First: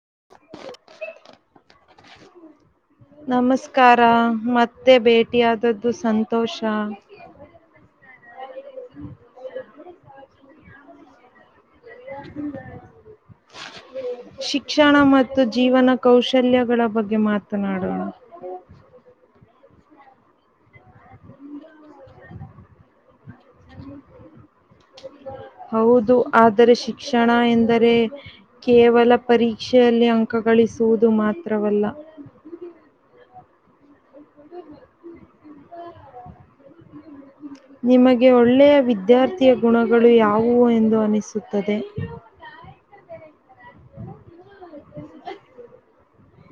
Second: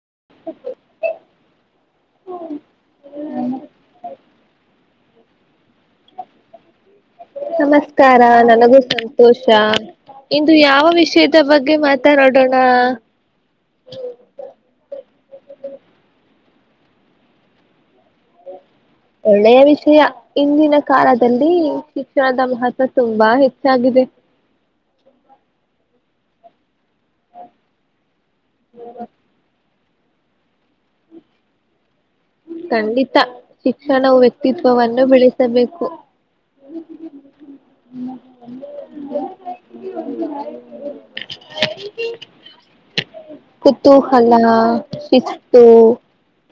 [inaudible] ನಮಸ್ಕಾರ ಮತ್ತೆ ಭೇಟಿಯಾದದ್ದು ಸಂತೋಷ ನಮಸ್ಕಾರ ಎಲ್ ನನಗೂ ಸಂತೋಷ ಇಂದು ಯಾವ ವಿಷಯದ ಬಗ್ಗೆ ಮಾತಾಡೋಡಣ ಶಿಕ್ಷಣ ಮತ್ತು ಜೀವನ ಕೌಶಲ್ಯಗಳ ಬಗ್ಗೆ ಮಾತನಾಡೋಣ ಒಳ್ಳೆಯ ವಿಚ್ ವಿಷಯ ಇಂದಿನ ಕಾಲದಲ್ಲಿ ಶಿಕ್ಷಣದ ಮಹತ್ವ ತುಂಬಾ ಹೆಚ್ಚಾಗಿದೆ ಹೌದು ಆದರೆ ಶಿಕ್ಷಣ ಎಂದರೆ ಕೇವಲ ಪರೀಕ್ಷೆ ಠೆಅಲ್ಲಿ ಅಂಕ ಗಳಿಸುವುದು ಮಾತ್ರವಲ್ಲ ಖಂಡಿತ ಶಿಕ್ಷಣವು ವ್ಯಕ್ತಿತ್ವವನ್ನು ಬೆಳೆಸಬೇಕು [inaudible] [inaudible] ನಿಮಗೆ ಒಳ್ಳೆಯ ವಿದ್ಯಾರ್ಥಿಯ ಗುಣಗಳು ಯಾವುವು ಎಂದು ಅನಿಸುತ್ತದೆ ಕುತ್ತುಹಲ ಶಿಸ್ತು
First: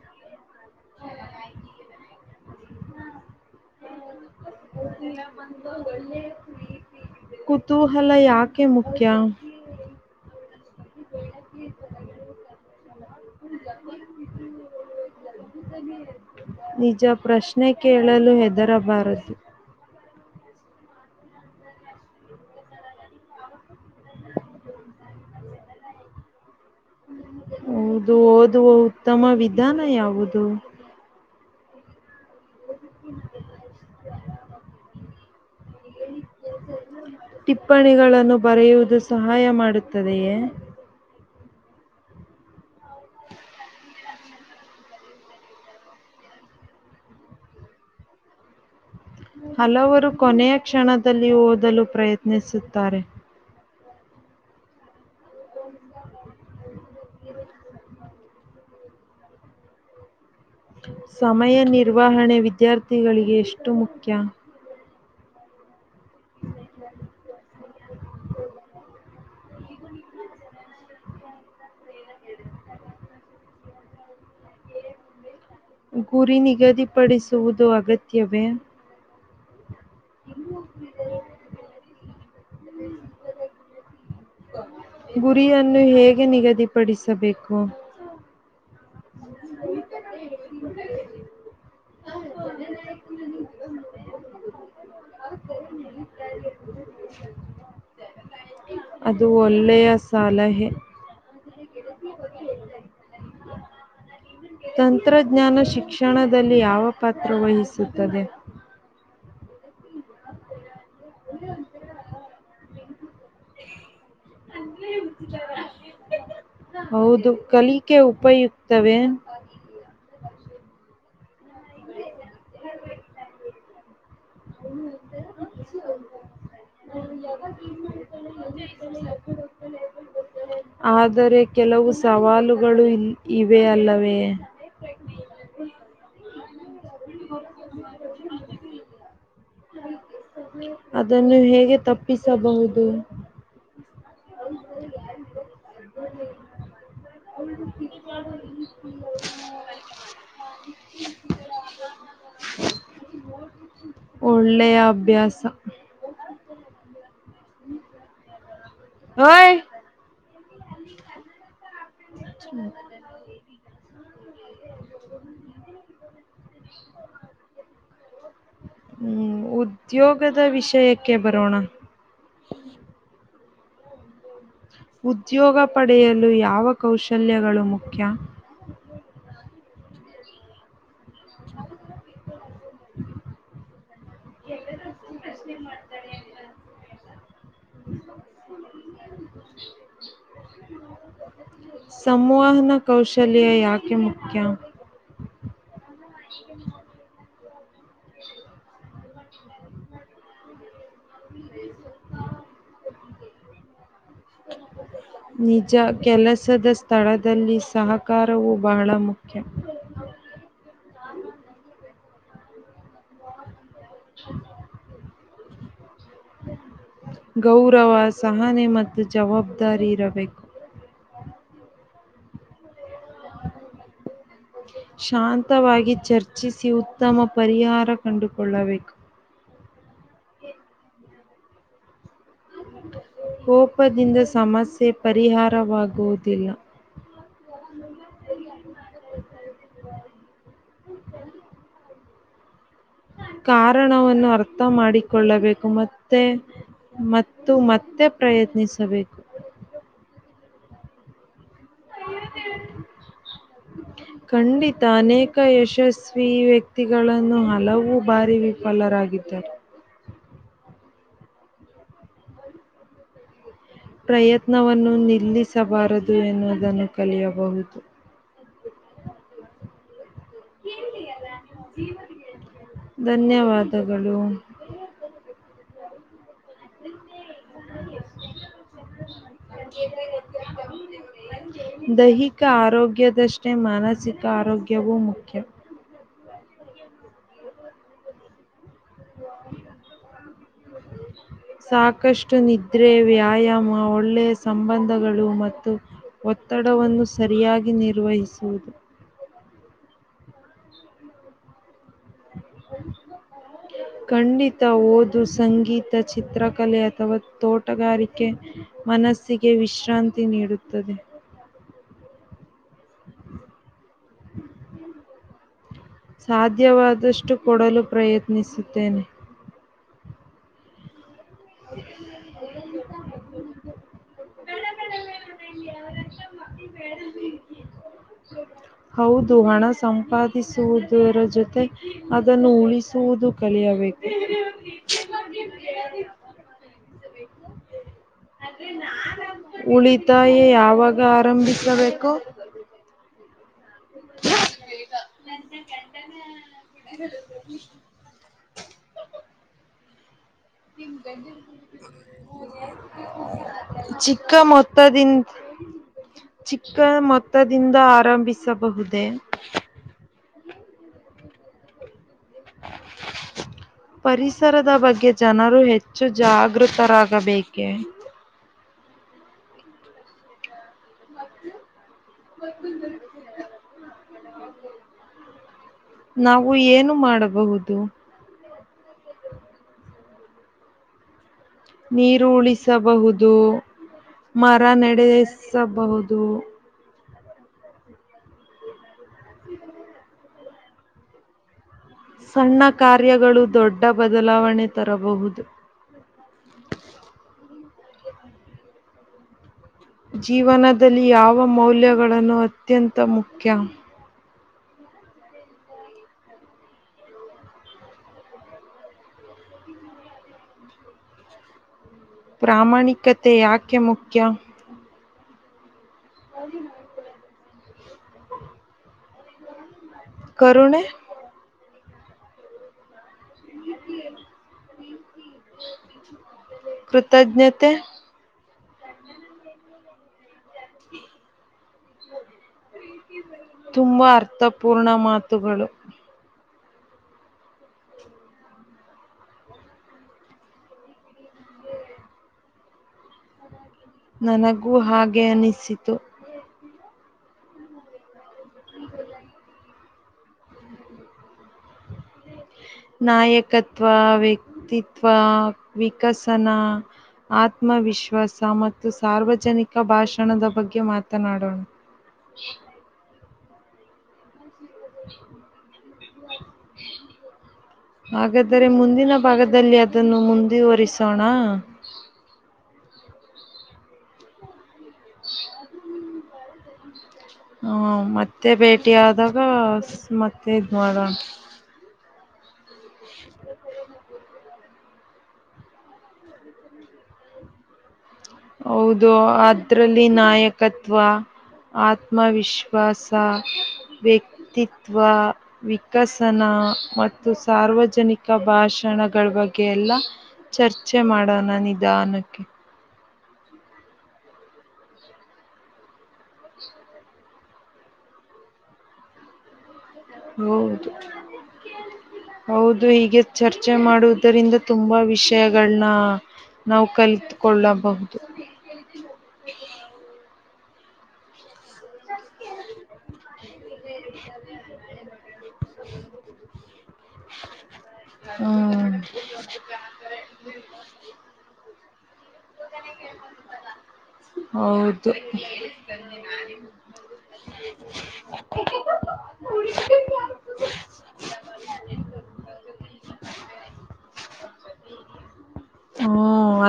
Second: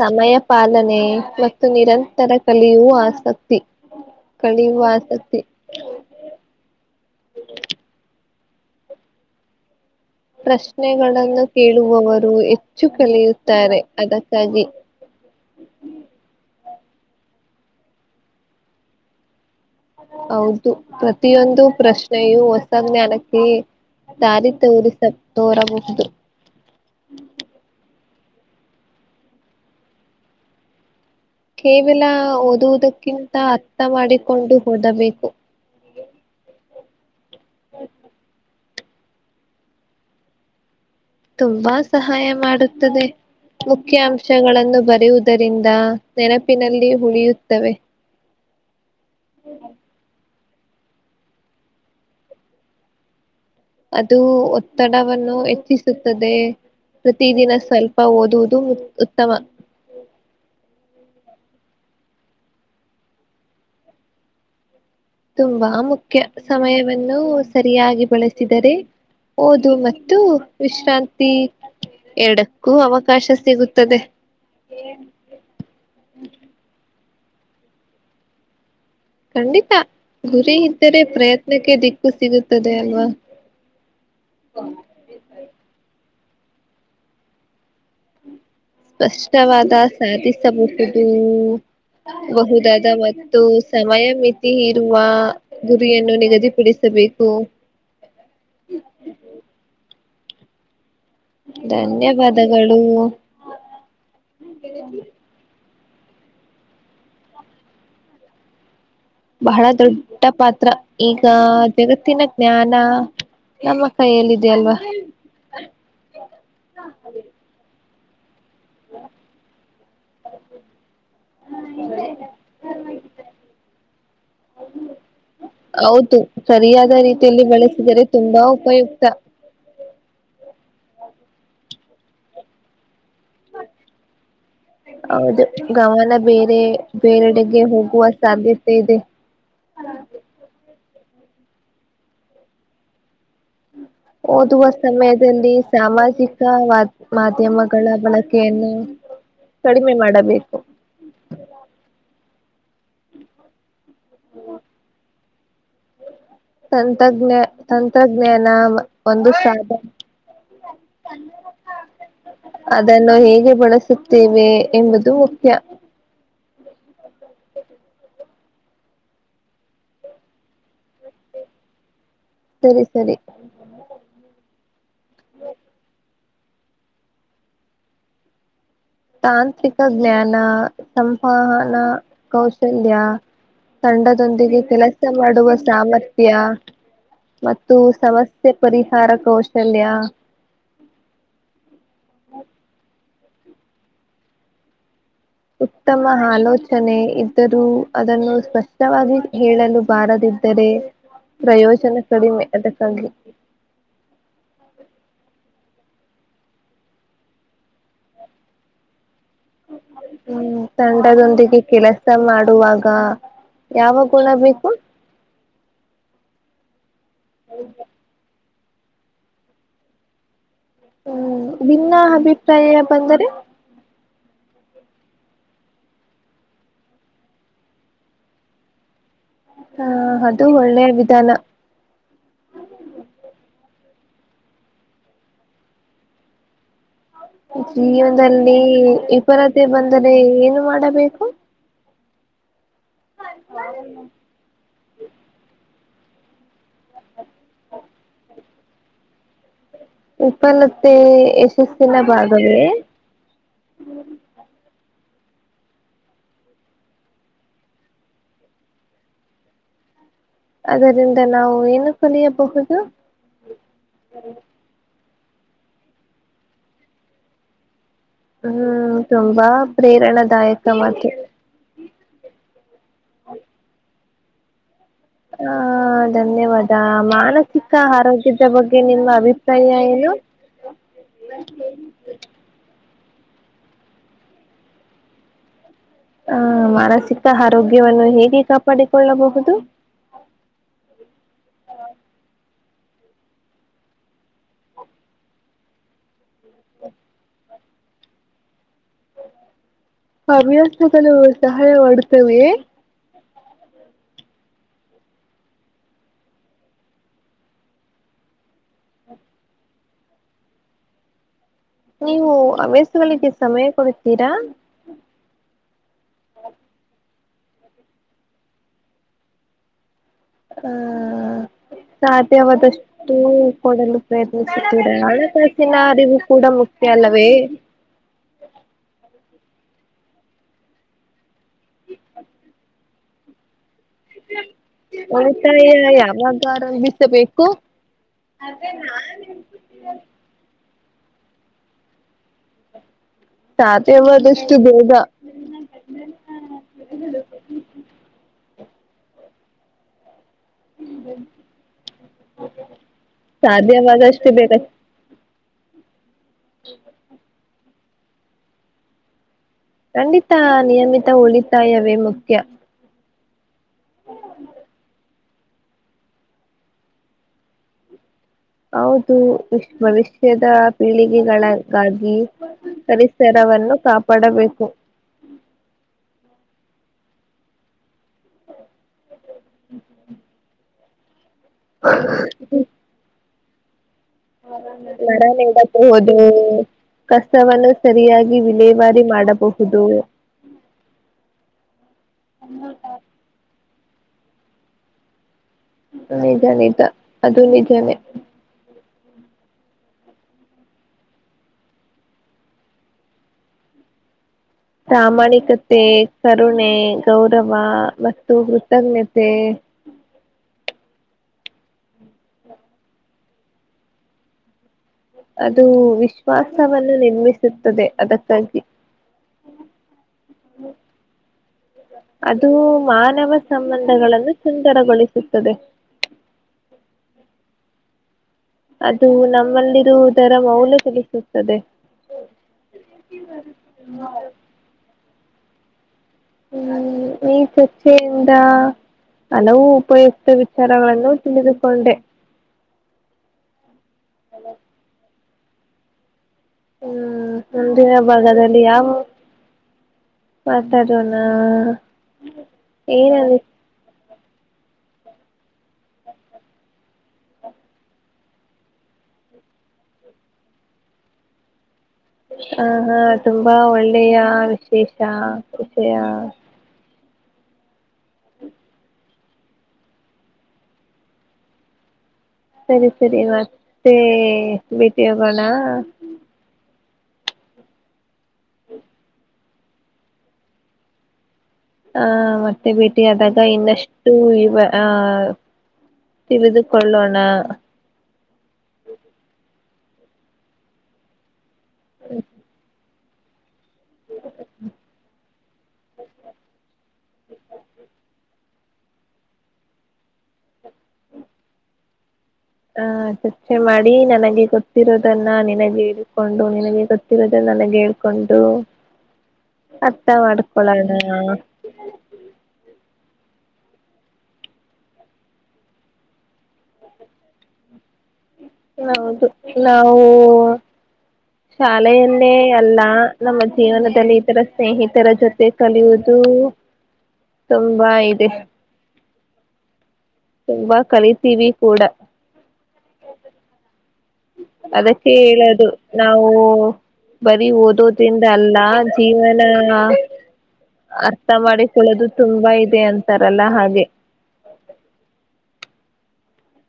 ಸಮಯ ಪ್ ಪಾಲನೆ ಮತ್ತು ನಿರಂತರ ಕಲಿಯುವ ಆಸಕ್ತಿ ಕಲಿಯುವ ಆಸಕ್ತಿ [inaudible] ಕುತೂಹಲ ಯಾಕೆ ಮುಖ್ಯ ಶ್ನೆಗಳನ್ನು ಕೇಳುವವರು ಹೆಚ್ಚು ಕಲಿಯುತ್ತಾರೆ ಅದಕ್ಕಾಗಿ ನಿಜ ಪ್ರಶ್ನೆ ಕೇಳಲು ಹೆದರಬಾರದು ಹೌದು ಪ್ರತಿಯೊಂದು ಪ್ರಶ್ನೆಯು ಹೊಸ ಜ್ಞಾನಕ್ಕೆ ದಾರಿ ತೋರಿಸ ತೋರಬಹುದು ಹೌದು ಓದುವ ಉತ್ತಮ ವಿಧಾನ ಯಾವುದು ಕೇವಲ ಓದುವುದಕ್ಕಿಂತ ಅರ್ಥ ಮಾಡಿಕೊಂಡು ಓದಬೇಕು ಟಿಪ್ಪಣಿಗಳನ್ನು ಬರೆಯುವುದು ಸಹಾಯ ಮಾಡುತ್ತದೆಯೇ ತುಂಬಾ ಸಹಾಯ ಮಾಡುತ್ತದೆ ಮುಖ್ಯ ಅಂಶಗಳನ್ನು ಬರೆಯುವುದರಿಂದ ನೆನಪಿನಲ್ಲಿ ಉಳಿಯುತ್ತವೆ [inaudible] ಹಲವರು ಕೊನೆಯ ಕ್ಷಣದಲ್ಲಿ ಓದಲು ಪ್ರಯತ್ನಿಸುತ್ತಾರೆ ಅದು ಒತ್ತಡವನ್ನು ಹೆಚ್ಚಿಸುತ್ತದೆ ಪ್ರತಿದಿನ ಸ್ವಲ್ಪ ಓದುವುದು ಮತ್ಉತ್ತಮ ಸಮಯ ನಿರ್ವಹಣೆ ವಿದ್ಯಾರ್ಥಿಗಳಿಗೆ ಎಷ್ಟು ಮುಖ್ಯ ತುಂಬಾ ಮುಖ್ಯ ಸಮಯವನ್ನು ಸರಿಯಾಗಿ ಬಳಸಿದರೆ ಓದು ಮತ್ತು ವಿಶ್ರಾಂತಿ ಎರಡಕ್ಕೂ ಅವಕಾಶ ಸಿಗುತ್ತದೆ ಪಡಿಸುವುದು ಅಗತ್ಯವೆ ಖಂಡಿತ ಗುರಿ ಇದ್ದರೆ ಪ್ರಯತ್ನಕ್ಕೆ ದಿಕ್ಕು ಸಿಗುತ್ ಗುರಿಯನ್ನು ಹೇಗೆ ನಿಗದಿಪಡಿಸಬೇಕು ಸ್ಪಷ್ಟವಾದ ಸಾಧಿಸಬಹುದುೂಊ ಬಹುದಾದ ಮತ್ತು ಸಮಯ ಮಿತಿ ಇರುವ ಗುರಿಯನ್ನು ನಿಗದಿಪಡಿಸ ಬೇಕು ಅದು ಒಳ್ಳೆಯ ಸಲಹೆ. ಧನ್ಯವಾದಗಳು ತಂತ್ರಜ್ಞಾನ ಶಿಕ್ಷಣದಲ್ಲಿ ಯಾವ ಪಾತ್ರ ವಹಿಸುತ್ತದೆ ಬಹಳ ದೊಡ್ಡ ಪಾತ್ರ ಈಗ ಜಗತ್ತಿನ ಜ್ಞಾನ ನಮ್ಮ ಕೈಯಲ್ಲಿದೆ ಅಲ್ವ ಹೌದು ಕಲಿಕೆ ಉಪಯುಕ್ತವೇ ಹ ಇಲ್ಲ ಇಲ್ಲ ಪರ್ [inaudible] [inaudible] ಹೌದು ಸರಿಯಾದ ರೀತಿಯಲ್ಲಿ ಬೆಳೆಸಿದರೆ ತುಂಬಾ ಉಪಯುಕ್ತ. ಆದರೆ ಕೆಲವು ಸವಾಲುಗಳು ಇ ಇವೆ ಅಲ್ಲವೇ ಹೌದು ಗವಲ್ಲ ಬೇರೆ ಬೇರೆಡೆಗೆ ಹೋಗುವ ಸಾಧ್ಯತೆ ಇದೆ. ಅದನ್ನು ಹೇಗೆ ತಪ್ಪಿಸಬಹುದು. ಓದುವ ಸಮಯದಲ್ಲಿ ಸಾಮಾಜಿಕ ವ ಮಾಧ್ಯಮಗಳ ಬಳಕೆಯನ್ನು ಕಡಿಮೆ ಮಾಡಬೇಕು. [unintelligible] ಒಳ್ಳೆಯ ಅಭ್ಯಾಸ. ತಂತ್ರಜ್ಞ ತಂತ್ರಜ್ಞಾನ ಒಂದು ಓಯ್! ಸಾಧ [unintelligible] ಅದನ್ನು ಹೇಗೆ ಬಳಸು ತ್ತಿವಿ ಎಂಬುದು ಮುಖ್ಯ. ಹ್ಮ್ ಉದ್ಯೋಗದ ವಿಷಯಕ್ಕೆ ಬರೋಣ. ಸರಿ ಸರಿ [unintelligible] ಉದ್ಯೋಗ ಪಡೆಯಲು ಯಾವ ಕೌಶಲ್ಯಗಳು ಮುಖ್ಯ. ತಾಂತ್ರಿಕ ಜ್ಞಾನ ಸಂವಹನ ಕೌಶಲ್ಯ ತಂಡದೊಂದಿಗೆ ಕೆಲಸ ಮಾಡುವ ಸಾಮರ್ಥ್ಯ ಮತ್ತು ಸಮಸ್ಯೆ ತ್ತೆ ಪರಿಹಾರ ಕೌಶಲ್ಯ ಸಂವಹನ ಕೌಶಲ್ಯ ಯಾಕೆ ಮುಖ್ಯ ಉತ್ತಮ ಆಲೋಚನೆ ಇದ್ದರೂ ಅದನ್ನು ಸ್ಪಷ್ಟವಾಗಿ ಹೇಳಲು ಬಾರದೆ ದ್ದರೆ ಪ್ರಯೋಜನ ಕಡಿಮೆ ಅದಕ್ಕಾಗಿ. ನಿಜ ಕೆಲಸದ ಸ್ಥಳದಲ್ಲಿ ಸಹಕಾರವು ಬಹಳ ಮುಖ್. ಹ್ಮ್ ತಂಡದೊಂದಿಗೆ ಕೆಲಸ ಮಾಡುವಾಗ ಯಾವಗುಣ ಬೇಕು ಗೌರವ ಸಹನೆ ಮತ್ತು ಜವಾಬ್ದಾರಿ ಇರಬೇಕು. ಹ್ಮ್ ಬಿನ್ನ ಅಭಿಪ್ರಾಯ ಬಂದರೆ ಶಾಂತವಾಗಿ ಚರ್ಚಿಸಿ ಉತ್ತಮ ಪರಿಹಾರ ಕಂಡುಕೊಳ್ಳಬೇಕು. ಹಾ ಅದು ಒಳ್ಳೆಯ ವಿಧಾನ. ಕೋಪದಿಂದ ಸಮಸ್ಯೆ ಪರಿಹಾರವಾಗುವುದಿಲ್ಲ. ಜೀವನದಲ್ಲಿ ವಿಪರತೆ ಬಂದರೆ ಏನು ಮಾಡಬೇಕು. ಕಾರಣವನ್ನು ಅರ್ಥ ಮಾಡಿಕೊಳ್ಳಬೇಕು ಮತ್ ತ್ತೆ ಮತ್ತು ಮತ್ತೆ ಪ್ರಯತ್ನಿಸಬೇಕು. ಉಪನತ್ತೆ ಯಶಸ್ಸಿನ ಭಾಗವೇ ತ ಅನೇಕ ಯಶಸ್ವಿ ವ್ಯಕ್ತಿಗಳನ್ನು ಹಲವು ಬಾರಿ ವಿಫಲರಾಗಿದ್ದರು. ಅದರಿಂದ ನಾವು ಏನು ಕಲಿಯಬಹುದು ಪ್ರಯತ್ನವನ್ನು ನಿಲ್ಲಿಸಬಾರದು ಎನ್ನುವುದನ್ನು ಕಲಿಯಬಹುದು. ಪ್ರೇರಣಾದಾಯಕವಾಗಿ. ಧನ್ಯವಾದಗಳು. ಹ ಧನ್ಯವಾದ ಮಾನಸಿಕ ಆರೋಗ್ಯದ ಬಗ್ಗೆ ನಿಮ್ಮ ಅಭಿಪ್ರಾಯ ಏನು ದಹಿಕ ಆರೋಗ್ ಗೆ ಮಾನಸಿಕ ಆರೋಗ್ಯವೂ ಮುಖ್ಯ. ಹ ಮಾನಸಿಕ ಆರೋಗ್ಯವನ್ನು ಹೇಗೆ ಕಾ ಪಡಿಕೊಳ್ಳಬಹುದು ಕಿದ್ರೆ ವ್ಯಾಯಾಮ ಒಳ್ಳೆಯ ಸಂಬಂಧಗಳು ಮತ್ತು ಒತ್ತಡವನ್ನು ಸರಿಯಾಗಿ ನಿರ್ವಹಿಸುವುದು ಹವ್ಯಾಸಗಳು ಸಹಾಯ ಮಾಡುತ್ತವೆ ಖಂಡಿತ ಓದು ಸಂಗೀತ ಚಿತ್ರಕಲೆ ಅಥವಾ ತೋಟಗಾರಿಕೆ ಮನಸ್ಸಿಗೆ ವಿಶ್ರಾಂತಿ ನೀಡುತ್ತದೆ ನೀವು ಹವ್ಯಸ್ಗಳಿಗೆ ಸಮಯ ಕೊಡತೀರಾ ಸಾಧ್ಯವಾದಷ್ಟು ಕೊಡಲು ಪ್ರಯತ್ನಿಸುತ್ತೇನೆ ಹ್ಮ ಹ ಸಾಧ್ಯವಾದಷ್ಟು ಕೊಡಲು ಪ್ರಯತ್ನಿಸುತ್ತಿದೆ ಹಣಕಾಸಿನ ಅರಿವು ಕೂಡ ಮುಖ್ಯ ಅಲ್ಲವೇ ಹೌದು ಹಣ ಸಂಪಾದಿಸುವುದರ ಜೊತೆ ಅದನ್ನು ಉಳಿಸುವುದು ಕಲಿಯಬೇಕು ಒಸಾಯ ಯಾಗ ಆರಂಭಿಸಬೇಕು ಉಳಿತಾಯ ಯಾವಾಗ ಆರಂಭಿಸಬೇಕು ಸಾತವಾದಷ್ಟು ಬೇಗ ಸಾಧ್ಯವಾದಷ್ಟು ಚಿಕ್ಕ ಬೇಗ ಮೊತ್ತದಿಂದ ಚಿಕ್ಕ ಮೊತ್ತದಿಂದ ಆರಂಭಿಸಬಹುದೇ ಖಂಡಿತ ನಿಯಮಿತ ಉಳಿತಾಯವೇ ಮುಖ್ಯ ಹ್ಮ್ ಪರಿಸರದ ಬಗ್ಗೆ ಜನರು ಹೆಚ್ಚು ಜಾಗೃತರಾಗಬೇಕೆ ಹೌದು ವಿಶ್ ಭವಿಷ್ಯದ ಪೀಳಿಗೆಗಳ ಹಾಗಾಗಿ ಪರಿಸರವನ್ನು ಕಾಪಾಡಬೇಕು ನಾವು ಏನು ಮಾಡಬಹುದು ಹ್ಮ್ ಹ್ಮ ನೀರು ಉಳಿಸಬಹುದು ಮರ ಆ ನ ಹೋದು ನೆಡೆಸಬಹುದು. ಕಷ್ಟವನ್ನು ಸರಿಯಾಗಿ ವಿಲೇವಾರಿ ಮಾಡಬಹುದು ಸಣ್ಣ ಕಾರ್ಯಗಳು ದೊಡ್ಡ ಬದಲಾವಣೆ ತರಬಹುದು ನಿಜ ನಿಜ ಅದು ನಿಜಾನೇ ಜೀವನದಲ್ಲಿ ಯಾವ ಮೌಲ್ಯಗಳನ್ನು ಅತ್ಯಂತ ಮುಖ್ಯ ಪ್ರಾಮಾಣಿಕತೆ ಕರುಣೆ ಗೌರವ ಮತ್ತು ಕೃತಜ್ಞತೆ ಹ್ಞೂ ಪ್ರಾಮಾಣಿಕತೆ ಯಾಕೆ ಮುಖ್ಯ ಅದು ವಿಶ್ವಾಸವನ್ನು ನಿರ್ಮಿಸುತ್ತದೆ ಅದಕ್ಕಾಗಿ ಕುಣೆ ಅದು ಮಾನವ ಸಂಬಂಧಗಳನ್ನು ಸುಂದರಗೊಳಿಸುತ್ತದೆ ಹ ಕೃತಜ್ಞತೆ ಅದು ನಮ್ಮಲ್ಲಿರುವುದರ ಮೌಲ್ ತಿಲಿಸುತ್ತದೆ ತುಂಬಾ ಅರ್ಥಪೂರ್ಣ ಮಾತುಗಳು ಹ್ಮ್ ಈ [unintelligible] ಯಿಂದ ಹಲವು ಉಪಯುಕ್ತ ವಿಚಾರಗಳನ್ನು ತಿಳಿದುಕೊಂಡೆ ನನಗೂ ಹಾಗೆ ಅನಿಸಿತು ಹ್ಮ್ ಮುಂದಿನ ಭಾಗದಲ್ಲಿ ಯಾವ ಮಾತಾಡೋಣ ಏನಂದ ನಾಯಕತ್ವ ವ್ಯಕ್ತಿತ್ವ ವಿಕಸನ ಆತ್ಮವಿಶ್ವಾಸ ಮತ್ತು ಸಾರ್ವಜನಿಕ ಭಾಷಣದ ಬಗ್ಗೆ ಮಾತನಾಡೋಣ ಹ ಹಾ ತುಂಬಾ ಒಳ್ಳೆಯ ವಿಶೇಷ ವಿಷಯ ಹಾಗಾದರೆ ಮುಂದಿನ ಭಾಗದಲ್ಲಿ ಅದನ್ನು ಮುಂದುವರಿಸೋಣ ಸರಿ ಸರಿ ಮತ್ತೆ ಭೇಟಿ ಹೋಗೋಣ ಹ್ಮ ಮತ್ತೆ ಭೇಟಿ ಆದಾಗ ಮತ್ತೆ ಇದ್ ಮಾಡಣ ಹ ಮತ್ತೆ ಭೇಟಿ ಆದಾಗ ಇನ್ನಷ್ಟು ಇವ ಆಹ್ ತಿಳಿದುಕೊಳ್ಳೋಣ ಹೌದು ಅದ್ರಲ್ಲಿ ನಾಯಕತ್ವ ಆತ್ಮವಿಶ್ವಾಸ ಸ ವ್ಯಕ್ತಿತ್ವ ವಿಕಸನ ಮತ್ತು ಸಾರ್ವಜನಿಕ ಭಾಷಾ ಕಣಗಳ ಬಗ್ಗೆ ಎಲ್ಲಾ ಚರ್ಚೆ ಮಾಡೋಣ ನಿಧಾನಕ್ಕೆ ಹ ಚರ್ಚೆ ಮಾಡಿ ನನಗೆ ಗೊತ್ತಿರೋದನ್ನ ನಿನಗೆ ಇಕೊಂಡು ನಿನಗೆ ಗೊತ್ತಿರೋದನ್ನ ನನಗೆ ಹೇಳ್ಕೊಂಡು ಅರ್ಥ ಮಾಡಿಕೊಳ್ಳೋಣ ಹೌದು [inaudible] ಹೌದು ಹೀಗೆ ಚರ್ಚೆ ಮಾಡುವುದರಿಂದ ತುಂಬಾ ವಿಷಯಗಳನ್ನ ನಾವು ಕಲಿತುಕೊಳ್ಳಬಹುದು ಹೌದು ನಾವು ಶಾ ತಲೆಯಲ್ಲೇ ಅಲ್ಲ ನಮ್ಮ ಜೀವನದಲ್ಲಿ ಇತರ ಸ್ನೇಹಿತರ ಜೊತೆ ಕಲಿಯುವುದು ತುಂಬಾ ಇದೆ ಹ್ಮ್ ತುಂಬಾ ಕಲಿತೀವಿ ಕೂಡ ಹದನೇ ಕೇಳ್ಕೊಂಡಿಂತಲ್ಲ ಅದಕ್ಕೆ ಹೇಳೋದು ನಾವು ಬರೀ ಓದೋದ್ರಿಂದ ಅಲ್ಲ ಜೀವನ ಅರ್ಥ ಮಾಡಿಕೊಳ್ಳೋದು ತುಂಬಾ ಇದೆ ಅಂತಾರಲ್ಲ ಹಾಗ [inaudible] ಹ್ಞ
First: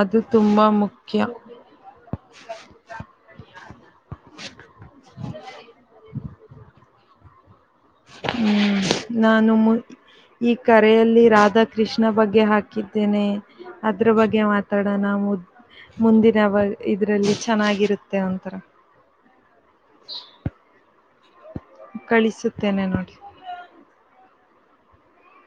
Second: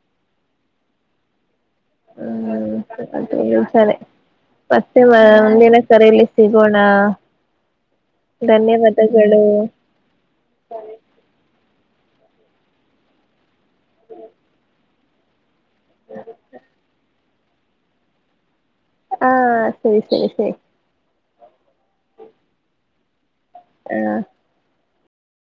ಅದು ತುಂಬ ಮುಖ್ಯ. [unintelligible] ಮತ್ತೆ ಮ ಮುಂದಿನ ಕರಿಲಿ ಸಿಗೋಣ. ಹ್ಮ್ ಧನ್ಯವಾದಗಳು ನಾನು ಈ ಕರೆಯಲ್ಲಿ ರಾಧ. ಕೃಷ್ಣ ಬಗ್ಗೆ ಹಾಕಿದ್ದೇನೆ ಅದ್ರ ಬಗ್ಗೆ ಮಾತಾಡ ನಾವು ಮುಂದಿನ ಇದ್ರಲ್ಲಿ ಚೆನ್ನಾಗಿರುತ್ತೆ ಒಂತರ. ಹಾ ಸರಿ ಸರಿ ಸರಿ ಕಳಿಸುತ್ತೇನೆ ನೋಡಿ ಹಾ